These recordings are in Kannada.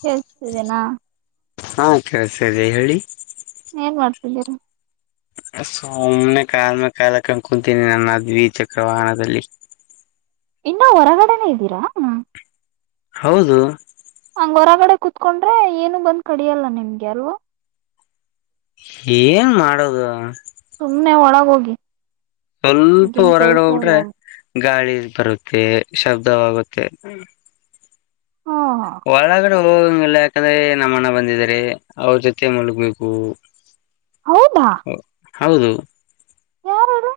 ಕೇಳಿಸ್ತಿದೆನಾ ಕೇಳಿಸ್ತಿದೆ ಹೇಳಿ ಏನ್ ಮಾಡ್ತಿದ್ದೀರಾ ಸುಮ್ನೆ ಕಾಲ್ ಮೇಲ್ ಕಾಲ ಕುಂತಿದೀನಿ ನನ್ನ ದ್ವಿಚಕ್ರ ವಾಹನದಲ್ಲಿ ಇನ್ನೂ ಹೊರಗಡೆನೆ ಇದ್ದೀರಾ ಹೌದು ಹಂಗ್ ಹೊರಗಡೆ ಕುೂತ್ಕೊಂಡ್ರೆ ಏನು ಬಂದ್ ಕಡಿಯಲ್ಲ ನಿಮ್ಗೆ ಯಾರೂ ಏನ್ ಮಾಡದು ಸುಮ್ನೆ ಒಳಗೋಗಿ ಸ್ವಲ್ಪ ಹೊರಗಡೆ ಹೋಗ್ಬಿಟ್ರೆ ಗಾಳಿ ಬರುತ್ತೆ ಶಬ್ದವಾಗುತ್ತೆ ಹಾ ಒಳಗಡೆ ಹೋಗಂಗಿಲ್ಲ ಯಾಕಂದ್ರೆ ನಮ್ಮ ಅಣ್ಣ ಬಂದಿದಿದ್ದಾರೆ ಅವ್ರ ಜೊತೆ ಮಲಗ್ಬೇಕು ಹೌದಾ ಹೌದು ಯಾರ ಹೇಳಿ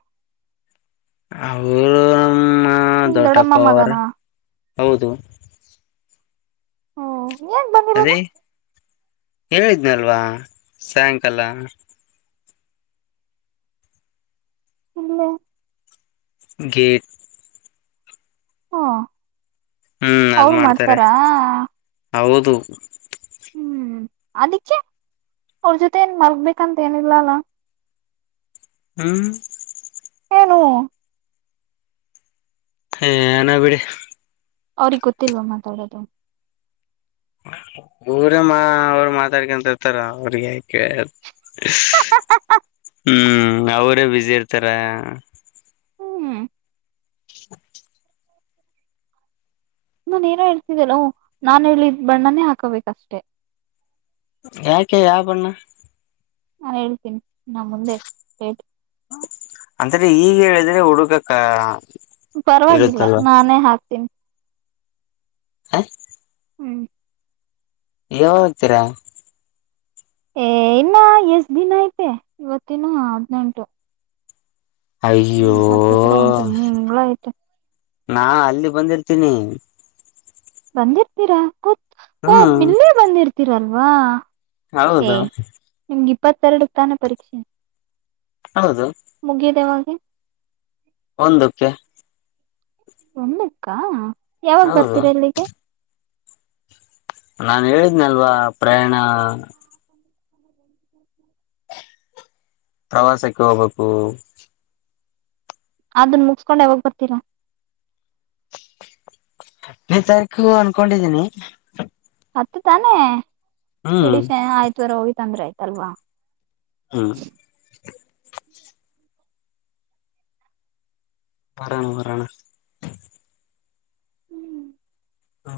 ಅವ್ರು ನಮ್ಮ ನಿಮ್ ದೊಡ್ಡಪ್ಪ ದೊಡ್ಡಮ್ಮ ಅವರ ಮಗನಾ ಹೌದು ನೀವೇನ್ ಬಂದಿರೋದು? ಹೇಳಿದ್ನ ಅಲ್ವಾ ಸಾಯಂಕಾಲ. ಹ್ಮ ಗಟ್ ಹಾ ಹ್ಮ್ ಅದ್ ಅವರು ಮಾಡ್ತಾರೆ ಮಾಡ್ತಾರಾ? ಹೌದು ಹ್ಮ್ ಅದಿಕ್ಕೆ, ಅವ್ರ ಜೊತೆ ಏನ್ ಮಲ್ಗಬೇಕಂತ ಏನಿಲ್ಲ ಅಲ್ಲ. ಹ್ಮ್ ಏನು ಹ ನನ ಬಿಡ ಅವ್ರಗ್ ಗೊತ್ತಿಲ್ವಾ ಮಾತಾಡದು. ಊರೇ ಮಾ ಅವ್ರ ಮಾತಾಡ್ಕೊಂತರ್ತಾರ ಅವ್ರಿಗೆ ಯಾಕ ಹ್ಮ್ ಅವರೇ ಬಸಿ ಇರ್ತಾರ. ಹ್ಮ್ ನಾನ್ಏನೋ ಹೇಳ್ತಿದ್ದಲ್ಲ ನಾನ್ ಹೇಳಿದ್ ಬಣ್ಣನೇ ಹಾಕೋಬೇಕಷ್ಟೆ. ಯಾಕೆ ಯಾವ ಬಣ್ಣ? ನಾನ್ ಹೇಳ್ತೀನಿ ನಾ ಮುಂದೆ ಹೇಳ ಅಂದ್ರೆ ಈಗ ಹೇಳಿದ್ರೆ ಹುಡುಕಕ್ಕ. ಪರವಾಗಿಲ್ಲ ಇರುತ್ತಲ್ವಾ ನಾನೇ ಹಾಕ್ತೀನಿ. ಹಾ ಹ್ಮ್ ಯೆಮಂತಿರ ಏ ಇನ್ನ ಎಷ್ಟ ದಿನ ಐತೆ, ಇವತ್ತಿನ ಹದ್ನೆೆಂಟು. ಅಯ್ಯೋ, ಒಂದ್ ತಿಂಗಳ ಐತೆ ನಾ ಅಲ್ಲಿ ಬಂದಿರ್ತೀನಿ. ಬಂದಿರ್ತೀರಾ ಕೂ ಓ ಹ್ಮ್ ಇಲ್ಲೇ ಬಂದಿರ್ತೀರಲ್ಲ. ವಾ ಹೌದು. ಇಪ್ಪತ್ತೆರಡು ಸ್ಥಾನ ಪರೀಕ್ಷೆ. ಹೌದು ಮುಗಿದೇವ ಹ ಒಂದಕ್ಕೆ ಒಂದಕ್ಕಾ ಯಾವಾಗ ಹೌದು ಬರ್ತೀರಾ ಇಲ್ಲಿಗೆ? ನಾನ್ ಹೇಳಿದ್ನಲ್ವಾ ಪ್ರಯಾಣ ಪ್ರವಾಸಕ್ಕೆ ಹೋಗ್ಬೇಕು. ಅದನ್ ಮುಗಸ್ಕೊಂಡ್ ಯಾವಾಗ ಬರ್ತೀರಾ? [unintelligible] ತಾರೀಕು ಅನ್ಕೊಂಡಿದ್ದೀನಿ. ಹತ್ತು ತಾನೆ ಹ್ಮ್ ಕುಡಿ ಶ ಆಯ್ತ್ವರೆ ಹೋಗಿ ತಂದ್ರೆ ಆಯತು. ಅಲ್ವಾ ಹ್ಮ ಬಣ ಪಣ ಹ್ಮ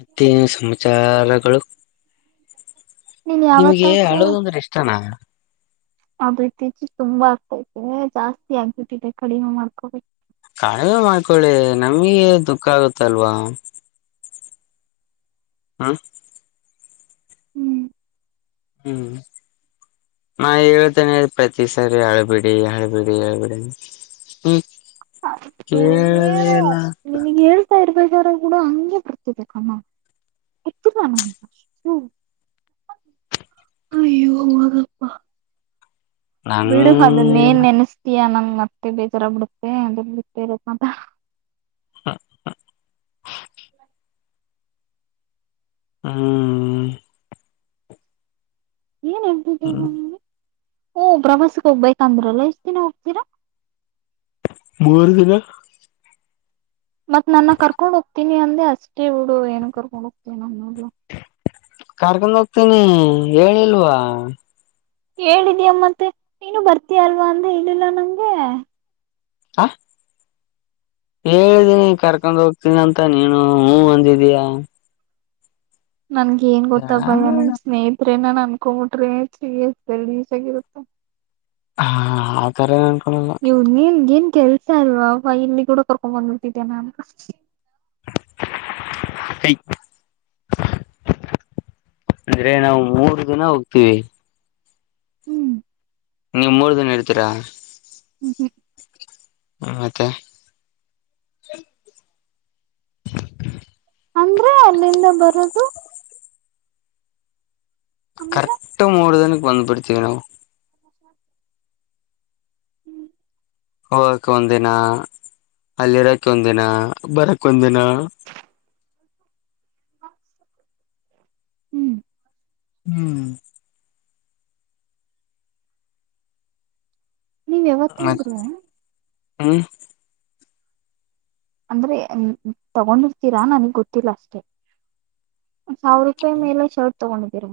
ಮತ್ತೇನು ಸಮಾಚಾರಗಳು ನೀನ್ ನಿಮ್ಗೆ ಯಾವತ್ತಾದ್ರೂ ಹಳೋದ ಅಂದ್ರೆ ಇಷ್ಟನಾ ಅದು್ರ ಇತ್ತೀಚೆಗೆ ತುಂಬಾ ಆಗ್ತೈತೆ ಜಾಸ್ತಿ ಆಗ್ಬಿಟ್ಟಿದೆ ಕಡಿಮೆ ಮಾಡ್ಕೋಬೇಕು ಕಾಣವೇ ಮಾಡ್ಕೊಳ್ಳಿ ನಮ್ಗೆ ದುಃಖ ಆಗುತ್ತಲ್ವಾ ಹಾ ಹ್ಮ್ ಹ್ಮ್ ನ ಹೇಳ್ತಾನೆ ಪ್ರತಿ ಸರಿ ಹಳ್ಬಿಡಿ ಹಳ್ಬಿಡಿ ಹಳ್ಬಿಡಿ ಹ್ಮ್ ಹ ಏನು ನಿಿನಗ್ ಹೇಳ್ತ ಇರ್ಬೇಕ ಾರ ಕೂಡ ಹಗೆ ಬರ್ತಿದೆ ಕಮ್ಮ ಹತ್ತರ ನ ಅಯ್ಯೋ ಹಪ್ಪ ನನ್ ಬಿಡುಹದುನ್ನೇನ್ ನೆನಸ್ತೀಯ ನಂಗ ಮತ್ತೆ ಬೇಜಾರ ಬಿಡುತ್ತೆ ಅ ಬಿೆ ಮಾ ಹ ಹ್ಮ ಏನ್ ಹ್ಮ್ ಹತಿದ್ದೇನೆಗೆ ಓ ಪ್ರವಾಸಕ್ಕೆ ಹೋಗ್ಬೇಕಂದ್ರಲ್ಲ ಎಷ್ಟ್ ದಿನ ಹೋಗ್ತೀರಾ ಮೂವರು ದಿನ ಮತ್ತ್ ನನ್ನ ಕರ್ಕೊಂಡ್ ಹೋಗ್ತೀನಿ ಅಂದೆ ಅಷ್ಟೇ ಹುಡು ಏನು ಕರ್ಕೊಂಡ್ ಹೋಗ್ತೀನ ಅನ್ನೋ ಕಾರ್ಕೊಂಡ್ ಹೋಗ್ತೀನಿ ಹೇಳಿಲ್ವಾ ಹೇಳಿದ್ಯಮ್ಮತ್ತ ನೀನು ಬರ್ತೀಯಲ್ವಾ ಅಂದ ಇಿಲ್ಲ ನಂಗೆ ಹ ಹೇಳಿದೀನಿ ಕರ್ಕೊಂಡ ಹೋಗ್ತೀನಿಂತ ನೀನು ಹೂಞ ಅಂದಿದೀಯ ನನ್ ಏನ್ ಗೊತ್ತಯ ನಿಮ್ ಸ್ನೇಹಿತರೆ ನಾನ ಅನ್ಕೊಂಬಿಟ್ರೆ ಬೆರ ಈಜಾಗಿರುತ್ತೆ ಹಾ ಆತರ ಅನ್ಕೊಳಲ್ಲ ನೀವು ನೀನ್ಗೆನ್ ಕೆಲ್ಸ ಅಲ್ವಾ ವ ಇಲ್ಲಿ ಕೂಡ ಕರ್ಕೊಂಡ್ ಬಂದ್ಿಟ್ಟಿದ್ಯಾ ನಮ ಅಂದ್ರೆ ನಾವು ಮೂರು ದಿನ ಹೋಗ್ತೀವಿ ಹ್ಮ್ ನೀವು್ ಮೂರ್ ದನ ಇರ್ತೀರಾ ್ಮ ಹ್ಮ್ ಹ್ಮ ಮತ್ತೆ ಹ ಅಂದ್ರೆ ಅಲ್ಲಿಂದ ಬರೋದು ಆಮೇಲೆ ಕರೆಕ್ಟ್ ಮೂಡದನ್ ಬಂದಂದು ಪಡ್ತೀವಿ ನಾವು [inaudible] ಹೋಗಕ್ ಒಂದ ದಿನ ಅಲ್ಲಿರಕ್ ಒಂದ ದಿನ ಬರಕ್ ಒಂದ ದಿನ ಹ್ಮ್ ಹ್ಮ್ ನೀವ್ ಯಾವತ್ತಾಗರುೂ ಹಾ ಅಂದ್ರೆ ತಗೊಂಡಿರ್ತೀರಾ ನನಗ್ ಗೊತ್ತಿಲ್ಲ ಅಷ್ಟೆ ಸಾವಿರ ರೂಪಾಯಿ ಮೇಲೆ ಶರ್ಟ್ ತಗೊಂಡ ಬೀರು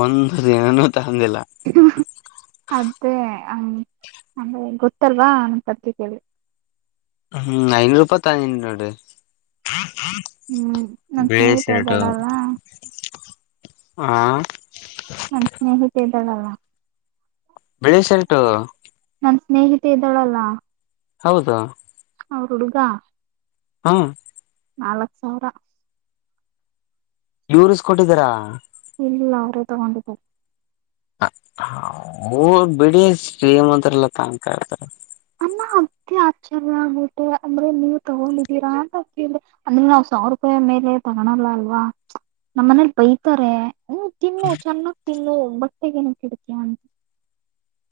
ಒಂದು ನ ಅದೇ ಹ್ಮ್ ಅಂದ ಗೊತ್ತಲ್ವಾ ನನ್ನ ಪತ್ ಕೇಳಿ ಹ್ಮ್ ಐನೂ ರೂಪಾಯಿ ತಿ ನೋಡಿ ಹ್ಮ್ ನನ್ ಸ್ನೇಹಿತ ಬಳೇಶರಟ ಇದ್ದಾಳಲ್ಲ ಹಾ ನನ್ ಸ್ನೇಹಿತ ಇದ್ದಳಲ್ಲ ಬಿಳಿ ಶರ್ಟು ನನ್ ಸ್ನೇಹಿತೆ ಇದ್ದಾಳಲ್ಲ ಹೌದಾ ಅವರು ಹುಡುಗ ಹಾ ನಾಲ್ಕ್ ಸಾವಿರ ಇೂಸ್ಕೊಟ್ಟಿದ್ದೀರಾ ಇಲ್ಲ ಅವರೇ ತಗೊಂಡಿಪ ಬಿಡಿ ಶ್ರೀಮದ್ರಲ್ಲ ತಾಣ್ತಾ ಇತಾರೆ ಅನ್ನ ಅತಿ ಆಶ್ಚರ್ಯ ಆಗ್ಬಿಟ್ಟೆ ಅಂದ್ರೆ ನೀವ ತಗೊಂಡಿದ್ದೀರಾ ಅಂತ ಕೇಳ್ರಿ ಅಂದ್ರೆ ನಾವ್ ಸಾವಿರ ರೂಪಾಯಿ ಮೇಲೆ ತಗಳಲ್ಲ ಅಲ್ವಾ ನಮ್ಮ್ ಮನೇಲಿ ಬೈತಾರೆ ಹ ತಿ ನ ಚನ್ನ ನ್ನು ಬಟ್ಟೆಗೇನ ಕಡ್ತೀಯಾ ಅಂತ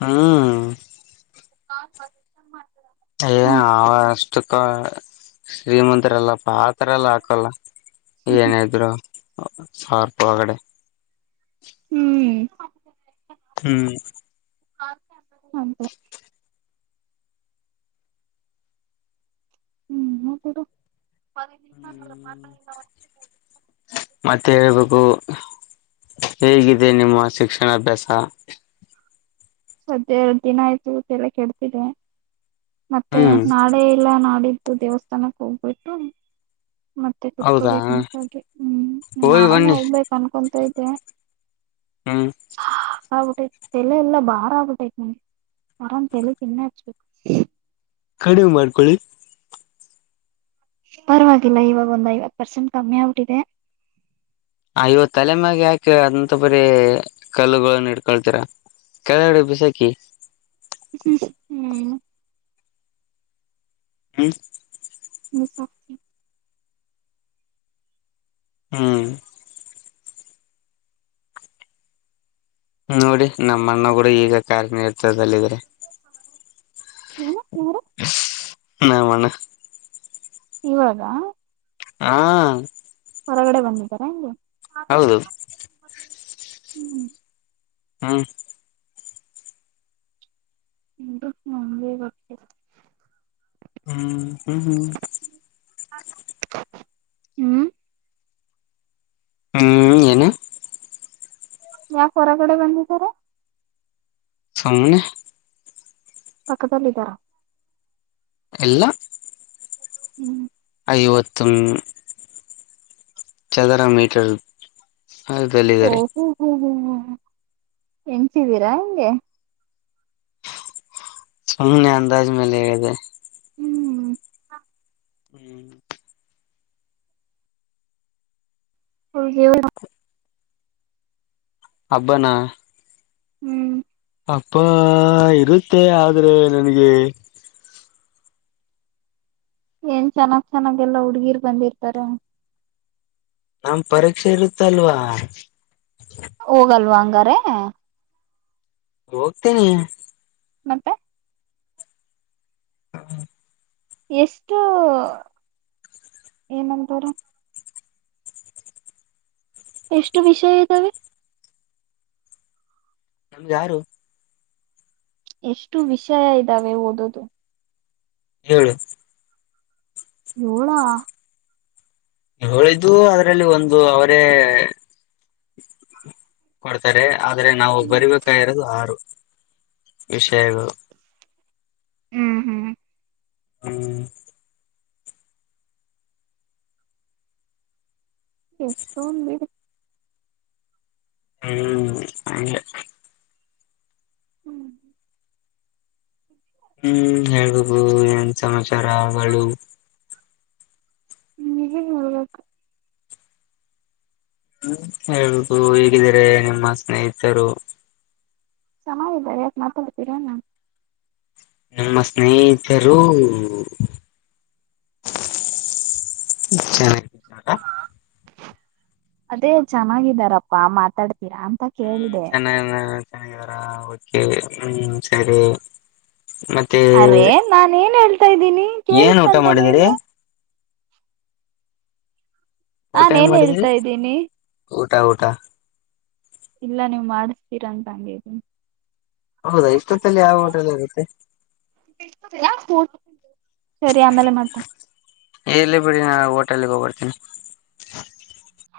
ಹಾ ಾ ಬ ಮಾಡ ಏ ಆವಷ್ಟುಕ ಶ್ರೀಮಂತರಲ್ಲಪ್ಪ ಪಾತ್ರರ ಎಲ್ಲ ಹಾಕಲ್ಲ ಏನ ಇದ್ರು ಸಾರ್ಪ ಕಡೆ ಹ್ಮ್ ಹ್ಮ್ ಹ ಂತ ಹ್ಮ್ ಹಡು ಹ್ಮ ಮತ್ತೆ ಹೇಳ್ಬೇಕು ಹೇಗಿದೆ ನಿಮ್ಮ ಶಿಕ್ಷಣಾಭ್ಯಾಸ ಸದ ಎರಡು ದಿನ ಆಯ್ತು ಎಲ್ಲ ಕೆಡ್ತಿದೆ ಮತ್ತೆ ಹ್ಮ್ ನಾಡೇ ಇಲ್ಲ ನಾಡಿದ್ದ ತು ದೇಸ್ಥಾನ ಕೊೋಗಬು ಎಟ್ಟು ಮತ್ತೆ ಹೌದಾ ಕುತ್ಕೋಬೇಕಕ್ಂಾಗಿ ಹ್ಮ್ ಹೋಗಿ ನಾಳೇನೆ ಬನ್ನಿ ಹೋಗ್ಬೇಕಕ್ ಅನ್ಕೊಂತ ಇದೆ ಕ ಹ್ಮ್ ಹಗಟೆ ತೆಲ ಎಲ್ಲ ಬಾಳ ಬಟೈತ ನಿಮಗೆ ಮರಾಮಂತಲಿಿ ತಿನ್ನ ಹಚ್ಬೇಕು ಕಡಿಮೆ ಮಾಡ್ಕೊಳ್ಳಿ ಪರವಾಗಿಲ್ಲ ಇವಾಗ ಒಂದ್ ಐವತ್ ಪರ್ಸೆಂಟ್ ಕಮ್ಮಿ ಔಟ್ಿದೆ ಆ ಇವ ತಲೆಮಾಗೆ ಹಾಕಿ ಅದಂತ ಬರೀ ಕಲ್ಲುನ್ನ ಇಡ್ಕೊಳ್ತೀರ ಕೆಳಗಡೆ ಬಿಸಾಕಿ ಹ್ಮ ಹ್ಮ್ ಹಾ ಮಸತಿ ಹಾ ನೋಡಿ ನಮ್ಮ ಅಣ್ಣ ಕೂಡ ಈಗ ಕಾರಾರ್ಕನಿತದದಲ್ಲಿ ಇದಿದ್ರೆ ಹ್ಮ ಹ ನ ಮಾನ ಇವಾಗ ಹಾ ಹೊರಗಡೆ ಬಂದಿದ್ದಾರೆಾ ಹೆಗೆ ಹೌದು ಹ್ಮ್ ಹಾ ಇ ಒಂದೇ ಬ ಹ್ಮ್ ಹ್ಮ್ ಹ್ಮ್ ಹ್ಮ್ ಹ್ಮ್ ಏನ ಯಾಕೆ ಹೊರಗಡೆ ಬಂದಿದ್ದಾರೆ ಸನೆ ಪಕ್ಕದಲ್ಲ ಇದಿದ್ದಾರಾ ಎಲ್ಲ ಹ್ಮ್ ಐವತ್ತು ಚದರ ಮೀಟರ್ ಓ ದಲ್ಲಿದ್ದಾರೆ ಹ ಹ್ಮ್ ಹ್ಮ್ ಹ್ಮ ಎನ್ಸಿದ್ದೀರಾ ಹಂಗೆ ಸುಮ್ಮನೆ ಅಂದಾಜ ಮೇಲೆ ಹೇಳಿದೆ ಹ್ಮ್ ಹ್ಮ್ ಹೌ ಹವ ಹಬ್ಬಾನ ಹ್ಮ್ ಅಪ್ಪ ಇರುತ್ತೆ ಆದ್ರೆ ನನಗೆ ಏನ್ ಚೆನ್ನಾಗ್ ಚೆನ್ನಾಗೆಲ್ಲಾ ಹುಡ್ಗೀರ್ ಬಂದಿರ್ತಾರ ನಮ್ ಪರೀಕ್ಷೆ ಇರುತ್ತ ಅಲ್ವಾ ಗರೆ ಹೋಗ್ತೇನಿ ಮತ್ತೆ ಎಷ್ಟು ಏನಂತಾರ ಎಷ್ಟು ವಿಷಯ ಇದ್ದಾವೆ ನಮ್ಗೆ ಯಾರು ಎಷ್ಟು ವಿಷಯ ಇದ್ದಾವೆ ಓದೋದು ಹೇಳು ಏಳಾ ಹೇಳಿದ್ದು ಅದ್ರಲ್ಲಿ ಒಂದು ಅವರೇ ಕೊಡ್ತಾರೆ ಆದ್ರೆ ನಾವು ಬರಿಬೇಕಾಗಿರೋದು ಆರು ವಿಷಯಗಳು ಹ್ಮ್ ಹ್ಮ್ ಹ್ಮ್ ಎಷ್ಟೊಂದು ಬಿಡ್ ಹ್ಮ್ ಹಾಗೆ ಹ್ಮ್ ಹ್ಮ್ ಹೇಳ್ಬಬೋುದು ಏನ್ ಸಮಾಚಾರಗಳು ಹ್ಮ್ ಹೇಗ್ ನೋಡ್ಬೇಕು ಹ್ಮ ಹೇಳ್ಬದು ಹೇಗಿದಿದ್ದಾರೆ ನಿಮ್ಮ ಸ್ನೇಹಿತರು ಸಮಯ ಇದ್ದ ಯಾಕೆ ಮಾತಾಡ್ತೀರಾ ನಾನ್ ನಮ್ಮ ಸ್ನೇಹಿತರು ಚೆನ್ನಡ ಅದೇ ಚೆನ್ನಾಗಿದ್ದಾರಪ್ಪಾ ಮಾತಾಡ್ ಅಂತ ಕೇಳ್ದೆ ಚೆನ್ನಾಗಾರಾ ೆ ಹ್ಮ್ ಸರಿ ಮತ್ತೆ ಅರೆೇ ನಾನ ಏನ್ ಹೇಳ್ತಾ ಇದ್ದೀನಿ ಏನ್ ಊಟ ಕೇಳಸ್ಕಂತಾನ ಮಾಡಿದಿರಿ ಇನ್ನ ನನ್ ಏನ್ ಹೇಳ್ತಾ ಇದ್ದೀನಿ ಊಟಾ ಊಟಾ ಇಲ್ಲ ನೀವವು್ ಮಾಡಿಸತೀರಾ ಅಂತ ಹೌದಾ ಇಷ್ಟೊತ್ತಲ್ಲಿ ಯಾವ ಹೋಟೆಲ್ ಇರುತ್ತೆ ಹಂಗದು ಸರಿ ಆಮೇಲೆ ಮಾ ಎಲ್ಲೇ ಬಿಡಿ ನಾ ಹೋಟೆಲ್ಗೆ ಹೋಗ್ಬರ್ತೇನಿ